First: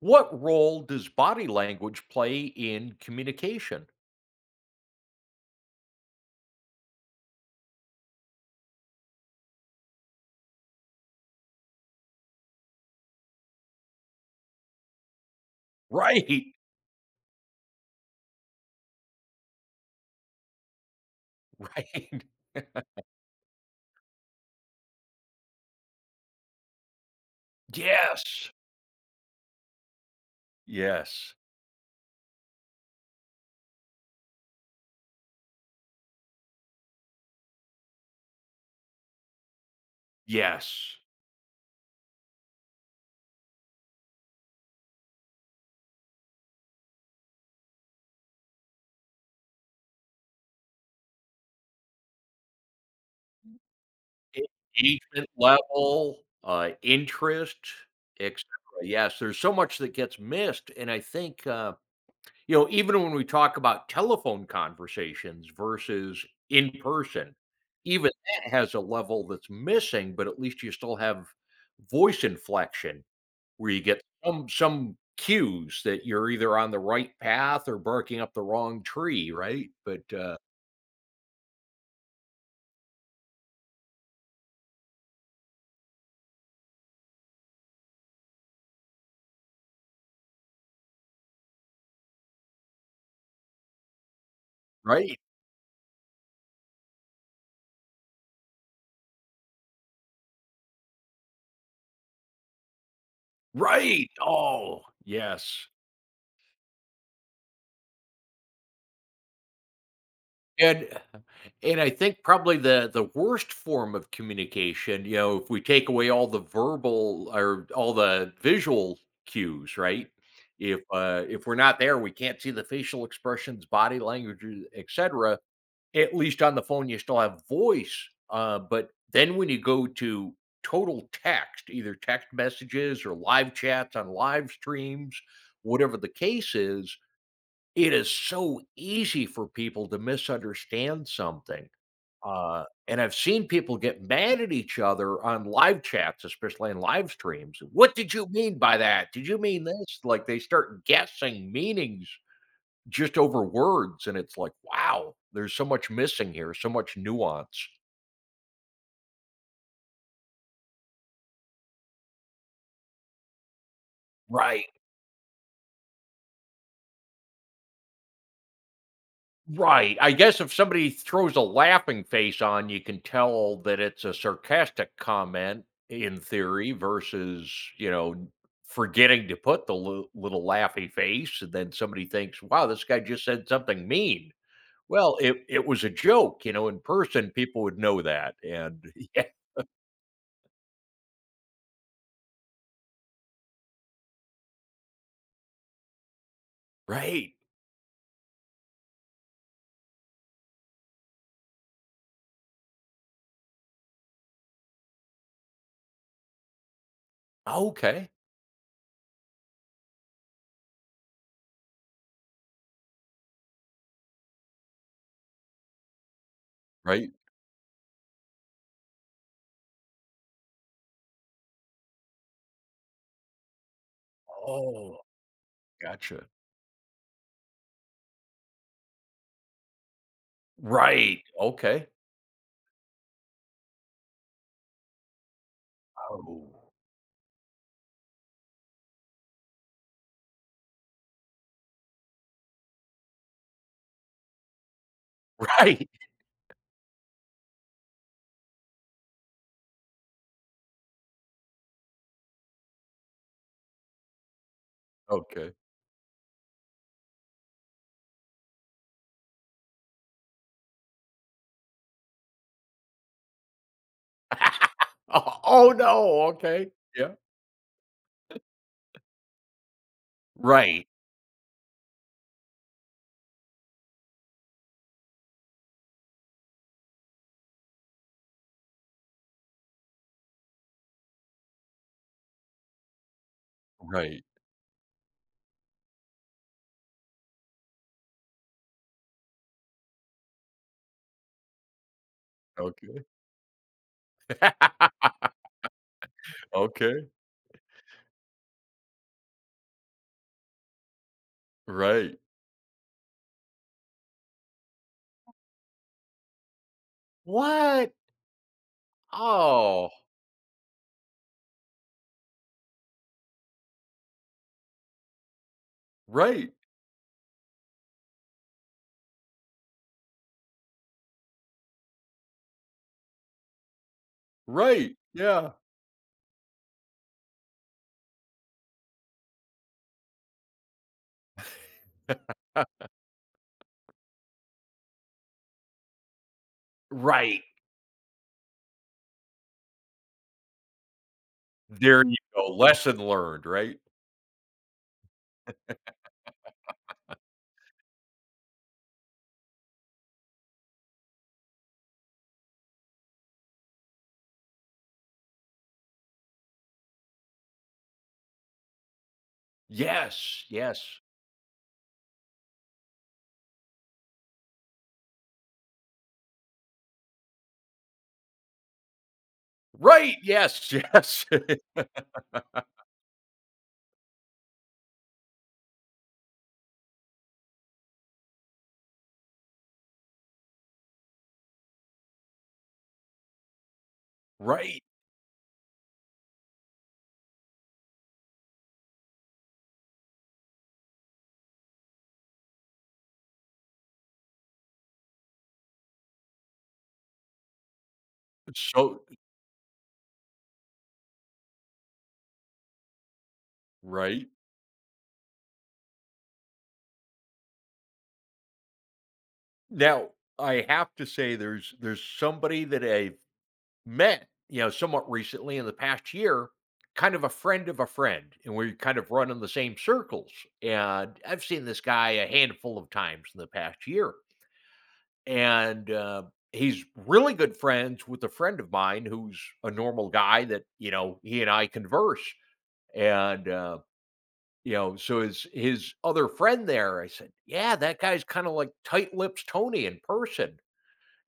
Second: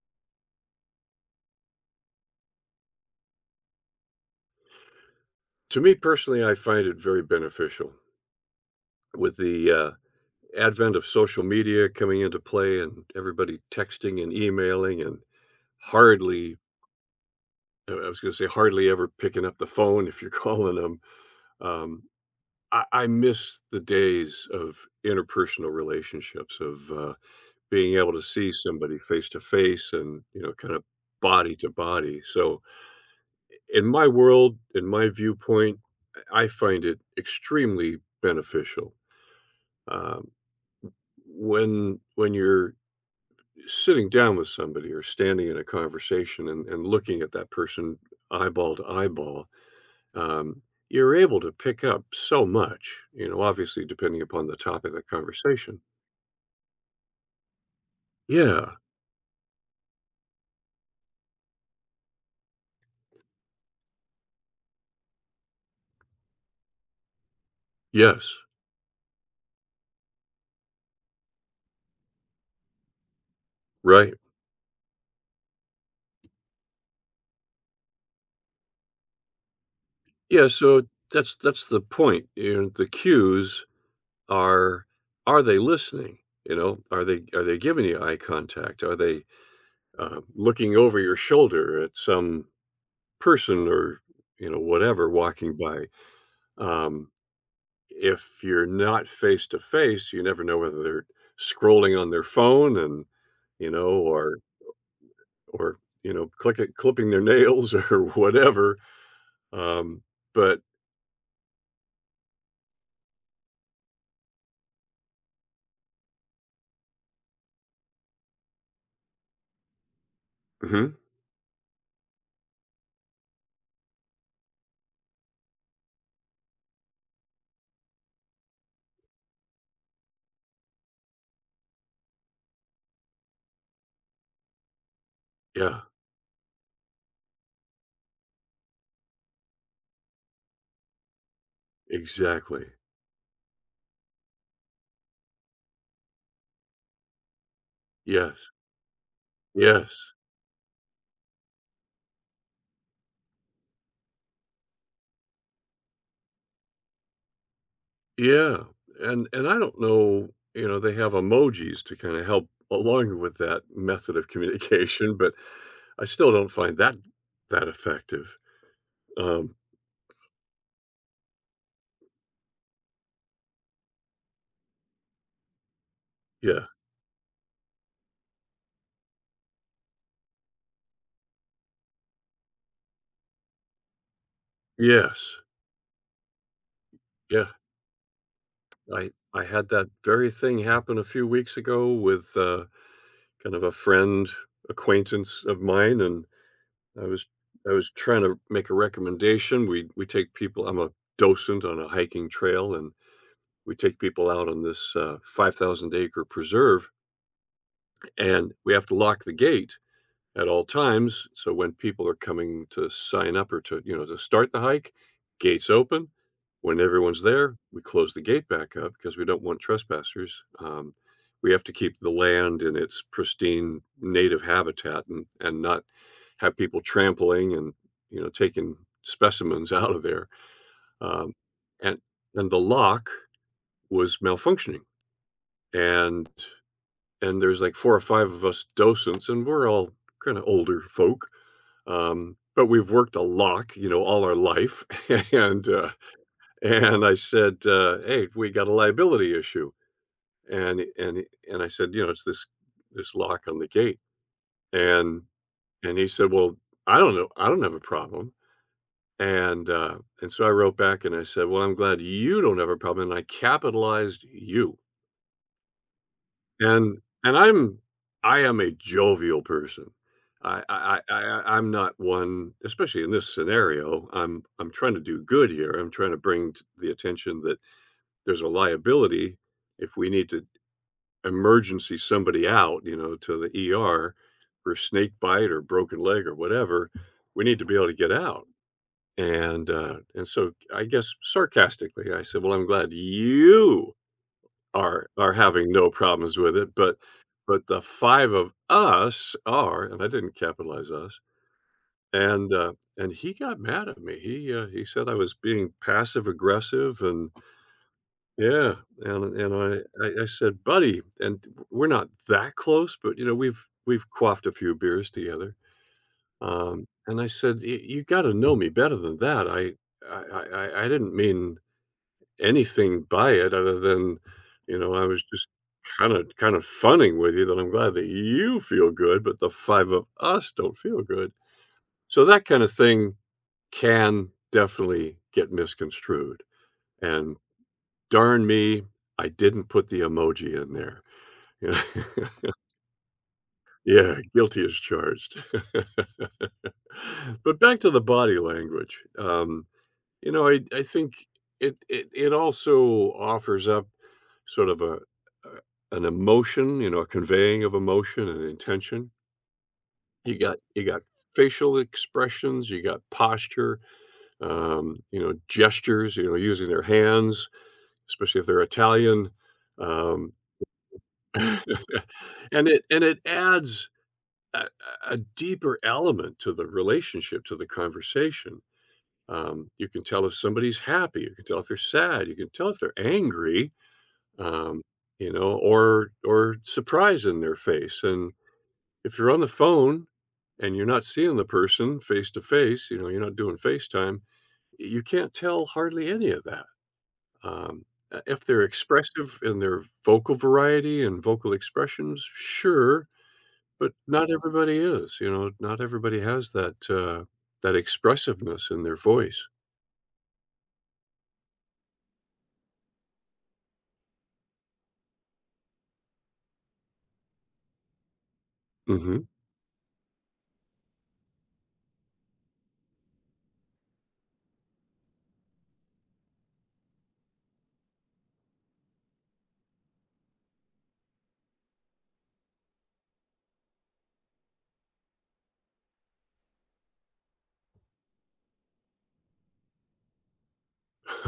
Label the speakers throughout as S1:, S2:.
S1: What role does body language play in communication?
S2: To me personally, I find it very beneficial. With the advent of social media coming into play and everybody texting and emailing and
S1: Right,
S2: hardly, I was going to say, hardly ever picking up the phone if you're calling them. Um,
S1: right.
S2: I miss the days of interpersonal relationships, of being able to
S1: Yes,
S2: see somebody face to face and, you know, kind of
S1: yes,
S2: body to body. So, in my world, in my viewpoint, I find it extremely beneficial. Um,
S1: yes.
S2: when you're sitting down with somebody or standing in a conversation and looking at that person eyeball to eyeball, um, you're able to pick up so much, you know, obviously depending upon the topic of the
S1: Engagement
S2: conversation.
S1: level, interest, etcetera.
S2: Yeah.
S1: Yes, there's so much that gets missed, and I think, you know, even when we talk about telephone conversations versus in person, even
S2: Yes.
S1: that has a level that's missing, but at least you still have voice inflection. Where you get
S2: Right.
S1: some cues that you're either on the right path or barking up the wrong tree, right? But
S2: Yeah, so that's the point, you know. The cues are are they listening? You know, are they, are they giving you eye contact? Are they looking over your shoulder at some person, or, you know, whatever,
S1: right,
S2: walking by. Um, if you're not face to face, you never know whether they're scrolling on their phone and, you know,
S1: right! Oh, yes.
S2: or you know, click clipping their nails or whatever. Um, but
S1: And and I think probably the worst form of communication, you know, if we take away all the verbal or all the visual cues, right?
S2: Mhm.
S1: If we're not there, we can't see the facial expressions, body language, e etcetera. At least on the phone, you still have voice. But then when you go to total text, either text messages or live chats on live streams,
S2: Yeah,
S1: whatever the case is, it is so easy for people to misunderstand something. Uh,
S2: exactly.
S1: and I've seen people get mad at each other on live chats, especially in live streams. What did you
S2: Yes,
S1: mean by that? Did you mean
S2: yes,
S1: this? Like they start guessing meanings just over words, and it's like, wow, there's so much missing here, so much nuance.
S2: yeah, and I don't know, you know, they have emojis to kind of help along with that method of
S1: Right.
S2: communication, but I still don't find that effective. Um,
S1: Right. I guess if somebody throws a laughing face on, you can tell that it's a sarcastic comment in
S2: Yeah.
S1: theory versus, you know, forgetting to put the little laughy face, and then somebody thinks, "Wow, this guy just said something mean." Well,
S2: Yes.
S1: it was a joke, you know, in person
S2: Yeah.
S1: people would know that. And
S2: I
S1: yeah,
S2: I had that very thing happen a few weeks ago with, kind of a friend acquaintance of mine, and I was
S1: right.
S2: I was trying to make a recommendation. We take people. I'm a docent on a hiking trail, and we take people out on this, 5,000 acre preserve,
S1: Okay.
S2: and we have to lock the gate at all times. So when people are coming to sign up or to, you know, to start the hike, gates open. When
S1: Right.
S2: everyone's there, we close the gate back up because we don't want trespassers. We have to keep the land in its pristine native
S1: Oh,
S2: habitat, and not
S1: gotcha.
S2: have people trampling and, you know, taking specimens out of there.
S1: Right,
S2: Um,
S1: okay.
S2: and, and the lock was malfunctioning, and,
S1: Oh.
S2: and there's like four or five of us docents and we're all kind of older folk, but we've worked a lock, you know, all our life. And
S1: Right,
S2: uh, and I said, hey, we got a liability issue. And and and I said, you know, it's this lock on the gate. And
S1: okay.
S2: and he said, well, I don't know, I don't have a problem. And so I wrote back and I said, well, I'm glad you don't have a problem. And I capitalized you.
S1: Oh, oh, no, okay.
S2: And
S1: Yeah.
S2: and I'm, I am a jovial person. I
S1: Right,
S2: I I I I'm not one. Especially in this scenario, I'm trying to do good here. I'm trying to bring to the attention that there's a liability if we need to emergency somebody out, you know, to the ER
S1: right,
S2: for snake bite or broken leg or whatever, we need to be able to get out. And and so I guess sarcastically, I said, well, I'm glad
S1: okay.
S2: you are having no problems with it,
S1: Okay,
S2: but the five of us are, and I didn't capitalize us,
S1: right.
S2: and, uh, and he got mad at me. He said I was being passive aggressive, and
S1: What?
S2: yeah, and and
S1: Oh,
S2: I I I said, "Buddy," and we're not that close, but, you know, we've quaffed a few beers together.
S1: right,
S2: And I said, You gotta know me better than that. I didn't mean anything by it other than, you know,
S1: right,
S2: I was just
S1: yeah.
S2: kinda funning with you that I'm glad that you feel good, but the five of us don't feel good." So that kinda thing can definitely get misconstrued, and
S1: Right,
S2: darn me, I didn't put the emoji in there. You know?
S1: there you go, lesson learned, right?
S2: Yeah, guilty as charged. But back to the body language, you know, I think it also offers up sort of a an emotion, you know, a conveying of emotion and intention. You
S1: Yes,
S2: got you
S1: yes.
S2: got facial expressions, you got posture, you know, gestures, you know, using their hands, especially if they're Italian,
S1: Right,
S2: um,
S1: yes, yes,
S2: and and it adds a a deeper element to the relationship, to the conversation. You can tell if somebody's happy, you can tell if they're sad, you can tell if they're angry,
S1: right.
S2: um, you know, or surprise in their face. And if you're on the phone and you're not seeing the person face to face, you know, you're not doing FaceTime, you can't tell hardly any of that. Um, if they're
S1: So
S2: expressive in their vocal variety and vocal expressions, sure, but
S1: right.
S2: not everybody is. You know, not everybody has that that expressiveness in their voice.
S1: Now, I have to say there's somebody that I've met, you know, somewhat recently in the past year, kind of a friend, and we kind of
S2: Hmm.
S1: run in the same circles. And I've seen this guy a handful of times in the past year, and he's really good friends with a friend of mine who's a normal guy that, you know, he and I converse, and you know, so his other friend there, I said, yeah, that guy's kind of like tight lips Tony in person.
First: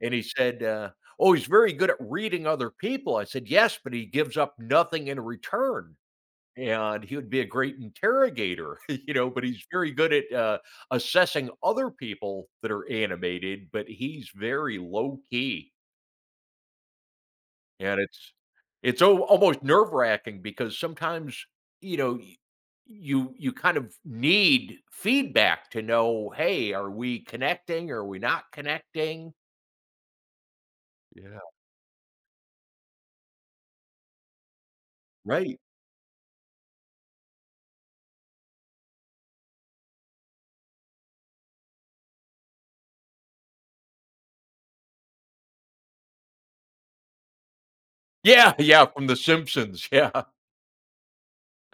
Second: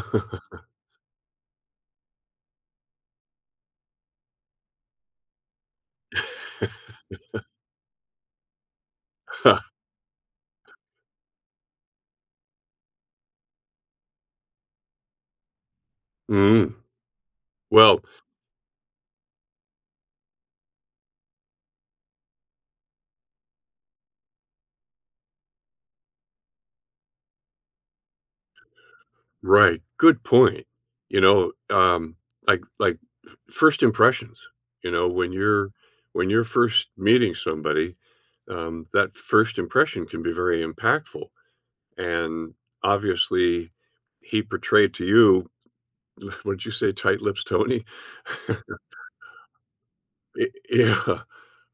S1: And he said, "Oh, he's very good at reading other people." I said, "Yes, but he gives up nothing in return." And he would be a great interrogator, you know, but he's very good at assessing other people that are animated, but he's very low key.
S2: Mm.
S1: And
S2: Well,
S1: it's almost nerve wracking because sometimes, you know, you kind of need feedback to know, hey, are we connecting? Are we not connecting?
S2: right, good point. You
S1: Yeah.
S2: know, like f- first impressions, you know, when
S1: Right.
S2: you're when you're first meeting somebody, that first impression can be very impactful, and obviously, he portrayed to you what'd you say, tight lips Tony?
S1: Yeah, yeah, from The Simpsons, yeah.
S2: Y- yeah,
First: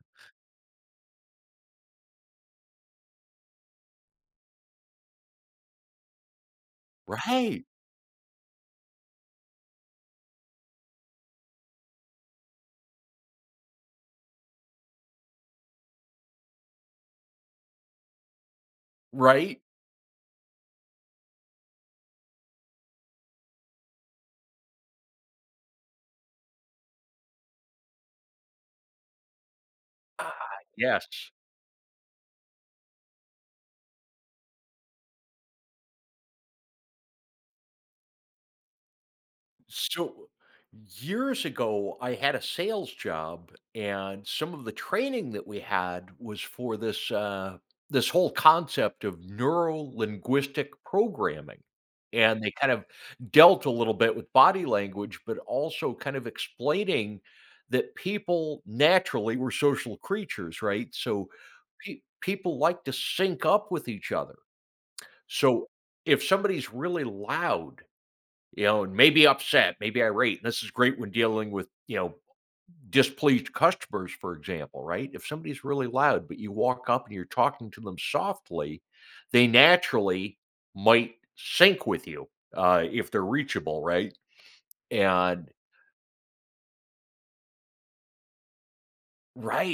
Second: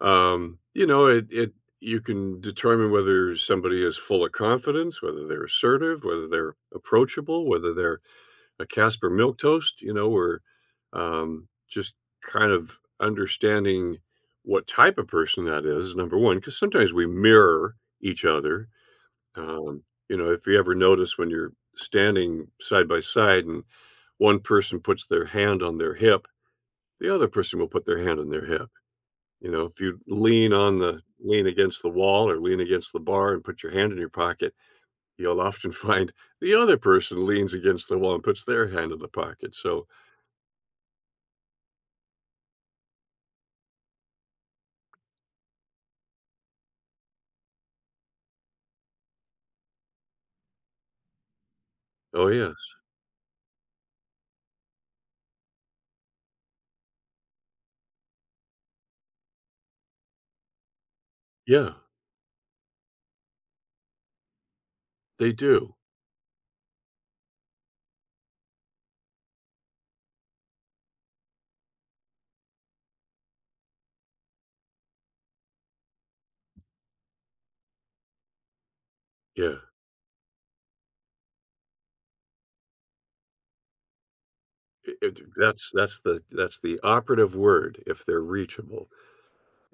S2: you know, it you can determine whether somebody is full of confidence, whether they're assertive, whether they're approachable,
S1: Right.
S2: whether they're a Casper milk toast, you know, or just kind of understanding what type of person that is, number one, because sometimes we mirror each other.
S1: Right?
S2: Um, you know, if you ever notice when you're standing side by side and one person puts their hand on their hip, the other person will put their hand on their hip. You know, if you lean
S1: Ah,
S2: on the
S1: yes.
S2: lean against the wall or lean against the bar and put your hand in your pocket, you'll often find the other person leans against the wall and puts their hand in the pocket. So
S1: So, years ago, I had a sales job, and some of the training that we had was for this whole concept of neuro-linguistic programming,
S2: Oh,
S1: and they
S2: yes.
S1: kind of dealt a little bit with body language, but also kind of explaining that people naturally were social creatures, right? So,
S2: Yeah,
S1: pe people like to sync up with each other.
S2: they
S1: So,
S2: do.
S1: if somebody's really loud, you know, and maybe upset, maybe irate, and this is great when dealing with, you know, displeased customers, for example, right? If somebody's really loud, but you walk up and you're talking to them softly, they
S2: Yeah.
S1: naturally might sync with you, if they're reachable, right?
S2: I it
S1: And
S2: that's the operative word, if they're reachable,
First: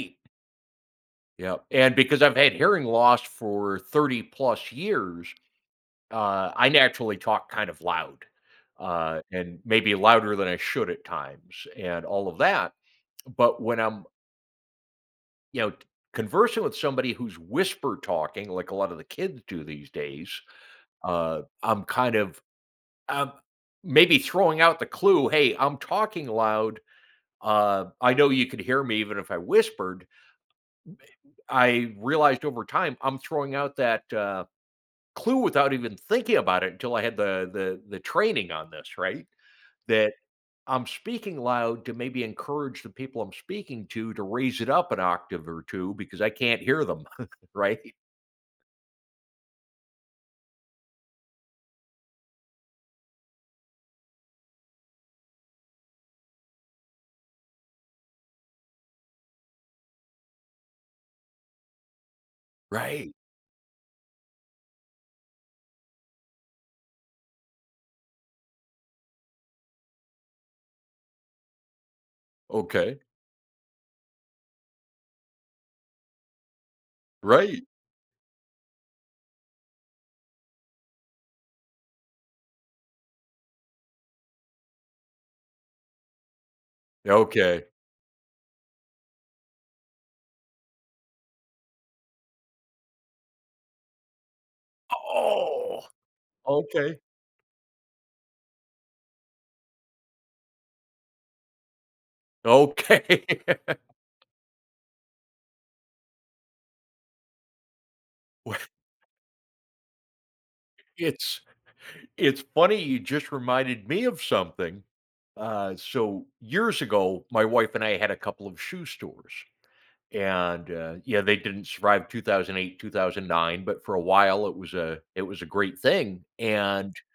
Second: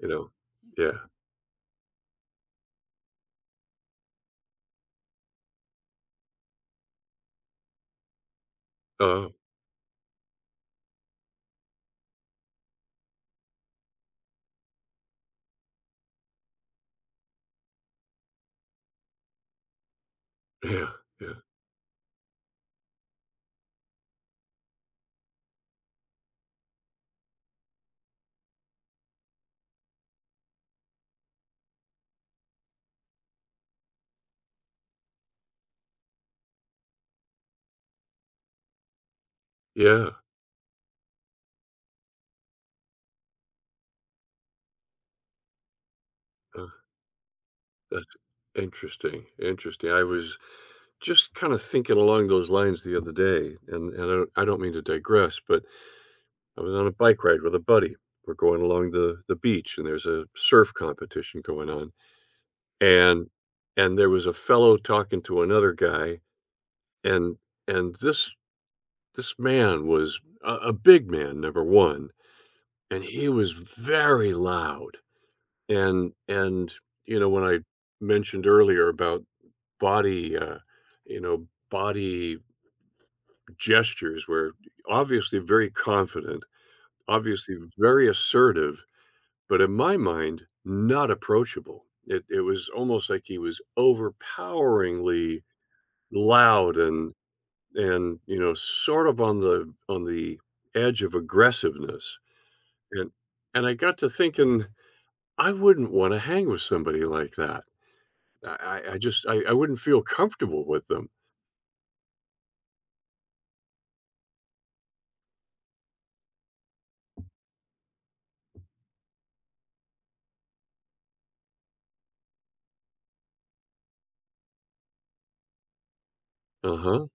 S2: you know? Yeah.
S1: Yeah. And because I've had hearing loss for 30 plus years, I naturally talk kind of loud,
S2: Oh,
S1: and maybe louder than I should at times and all of that. But when I'm, you know, conversing with somebody who's whisper talking like a lot of the kids do these days,
S2: yeah, yeah,
S1: I'm kind of um, maybe throwing out the clue, "Hey, I'm talking loud. I know you could hear me even if I whispered." I realized over time I'm throwing out that, clue without even thinking about it until I had the training on this, right?
S2: yeah.
S1: That I'm speaking loud to maybe encourage the people I'm speaking to raise it up an octave or two because I can't
S2: Uh,
S1: hear them, right?
S2: that's interesting, interesting. I was just kinda thinking along those lines the other day, and I don't mean to digress, but I was on a bike ride with a buddy. We're going along the beach, and there's a surf competition going on,
S1: Right.
S2: and and there was a fellow talking to another guy, and and this man was a big man, number one,
S1: Okay.
S2: and he was very loud, and and, you know, when I
S1: Right.
S2: mentioned earlier about body, you know, body gestures were obviously very confident, obviously
S1: Okay.
S2: very assertive, but in my mind, not approachable. It was almost like he was overpoweringly
S1: Oh,
S2: loud
S1: okay.
S2: and, you know, sort of on the edge of aggressiveness. And
S1: Okay.
S2: and I got to thinking, I wouldn't wanna hang with somebody like that.
S1: Well,
S2: I just I wouldn't feel comfortable with them.
S1: it's it's funny you just reminded me of something. So years ago, my wife and I had a couple of shoe stores. And, yeah, they didn't survive 2008, 2009, but for a while it was a great thing, and
S2: Uh-huh.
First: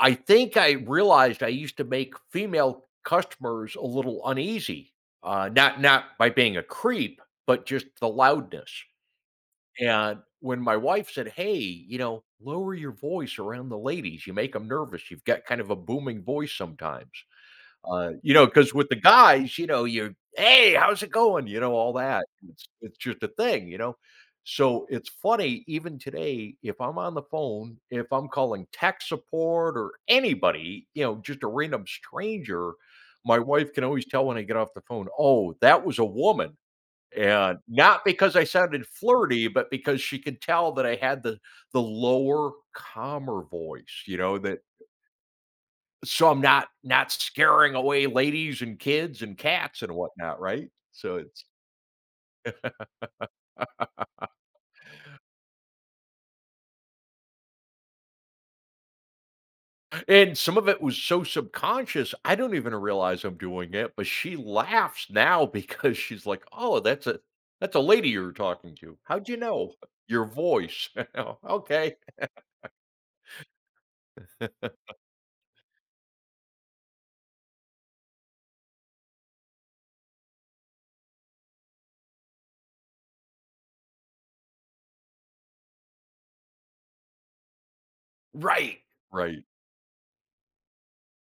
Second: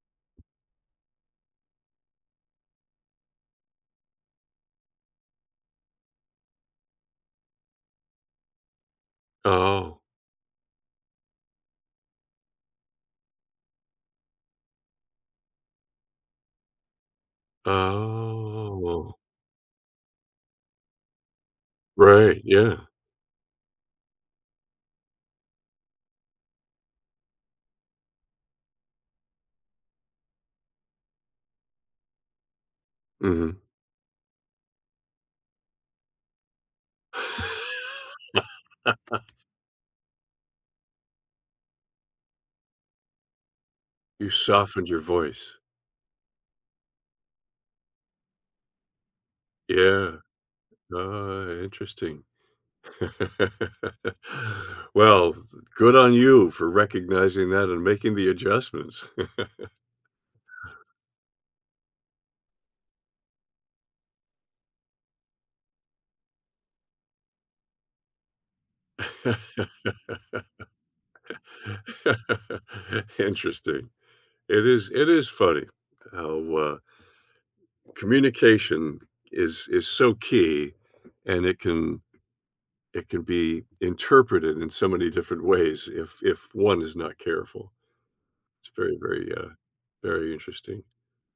S1: I think I realized I used to make female customers a little uneasy, not by being a creep, but just the loudness,
S2: Oh.
S1: and when my wife said, "Hey, you know, lower your voice around the ladies, you make them nervous, you've got kind of a booming voice sometimes." You know, because with the
S2: Oh.
S1: guys, you know, you're, "Hey, how's it going?" You know, all that.
S2: Right,
S1: It's
S2: yeah.
S1: it's just a thing, you know? So, it's funny, even today, if I'm on the phone, if I'm calling tech support or anybody, you know, just a random stranger, my
S2: Mhm.
S1: wife can always tell when I get off the phone, "Oh, that was a woman." And not because I sounded flirty, but because she could tell that I had the lower, calmer voice, you
S2: You
S1: know, that
S2: softened your voice.
S1: so I'm not scaring away ladies and kids and cats and
S2: Yeah.
S1: whatnot, right? So it's
S2: Ah, interesting. Well, good on you for recognizing that and making the adjustments.
S1: and some of it was so subconscious, I don't even realize I'm doing it, but she laughs now because she's like, "Oh, that's a lady you're talking to. How'd you know? Your voice." Okay.
S2: Interesting. It is funny how, communication is so key, and it can be interpreted in so many different ways if one is not careful. It's
S1: Right.
S2: very, very
S1: Right.
S2: very interesting.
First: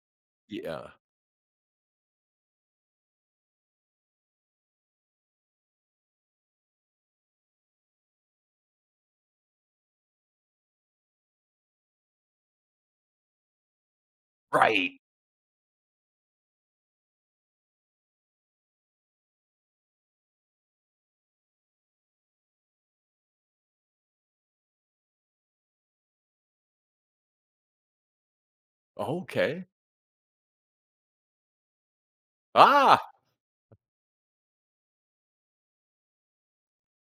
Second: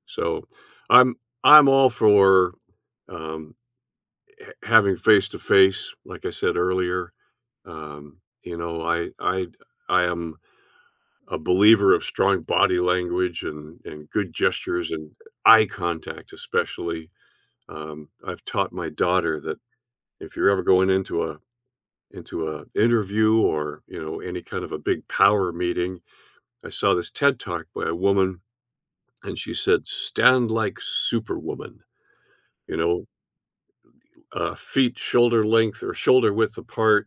S2: So
S1: Yeah.
S2: i'm I'm all for, um h- having face to face, like I said earlier. um you know, I am a believer of strong body language and good gestures
S1: Right.
S2: and eye contact especially. I've taught my daughter that if you're ever going into a interview, or, you know, any kind of a big power meeting, I saw this TED Talk by a woman, and she
S1: Okay.
S2: said, "Stand like Superwoman." You know,
S1: Ah,
S2: feet shoulder length or shoulder width apart,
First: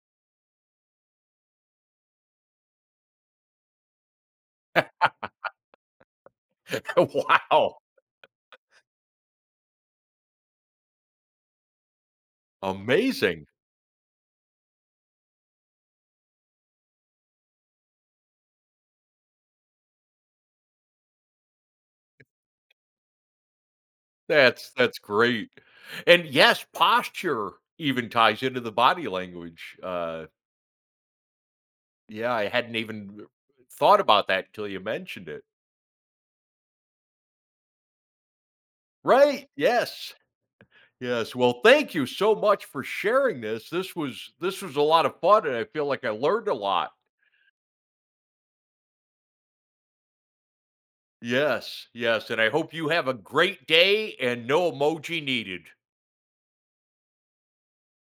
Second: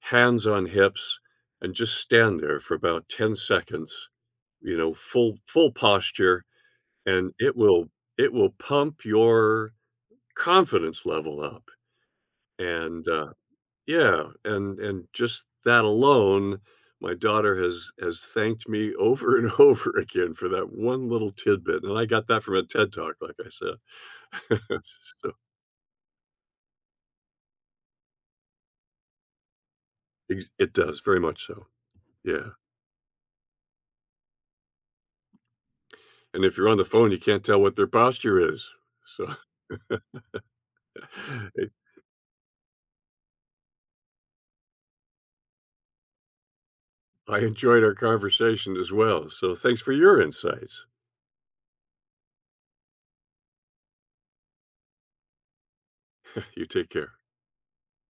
S2: hands on hips, and just stand there for about 10 seconds, you know, full posture, and
S1: wow.
S2: it will pump your confidence level up, and,
S1: Amazing.
S2: Yeah, and just that alone, my daughter has thanked me over and over again for that one little tidbit, and I got that from a TED Talk, like I said.
S1: That's
S2: So,
S1: great. And yes, posture even ties into the body language.
S2: ex- it does, very much so,
S1: Yeah, I
S2: yeah,
S1: hadn't even thought about that until you mentioned it.
S2: and if you're on the phone, you can't tell what their posture is, so,
S1: Right. Yes. Yes. Well,
S2: it
S1: thank you so much for sharing this. This was a lot of fun, and I feel like I learned a lot.
S2: I enjoyed our conversation as well, so thanks for your insights.
S1: Yes. Yes, and I hope you have a great day and no emoji needed.
S2: You take care.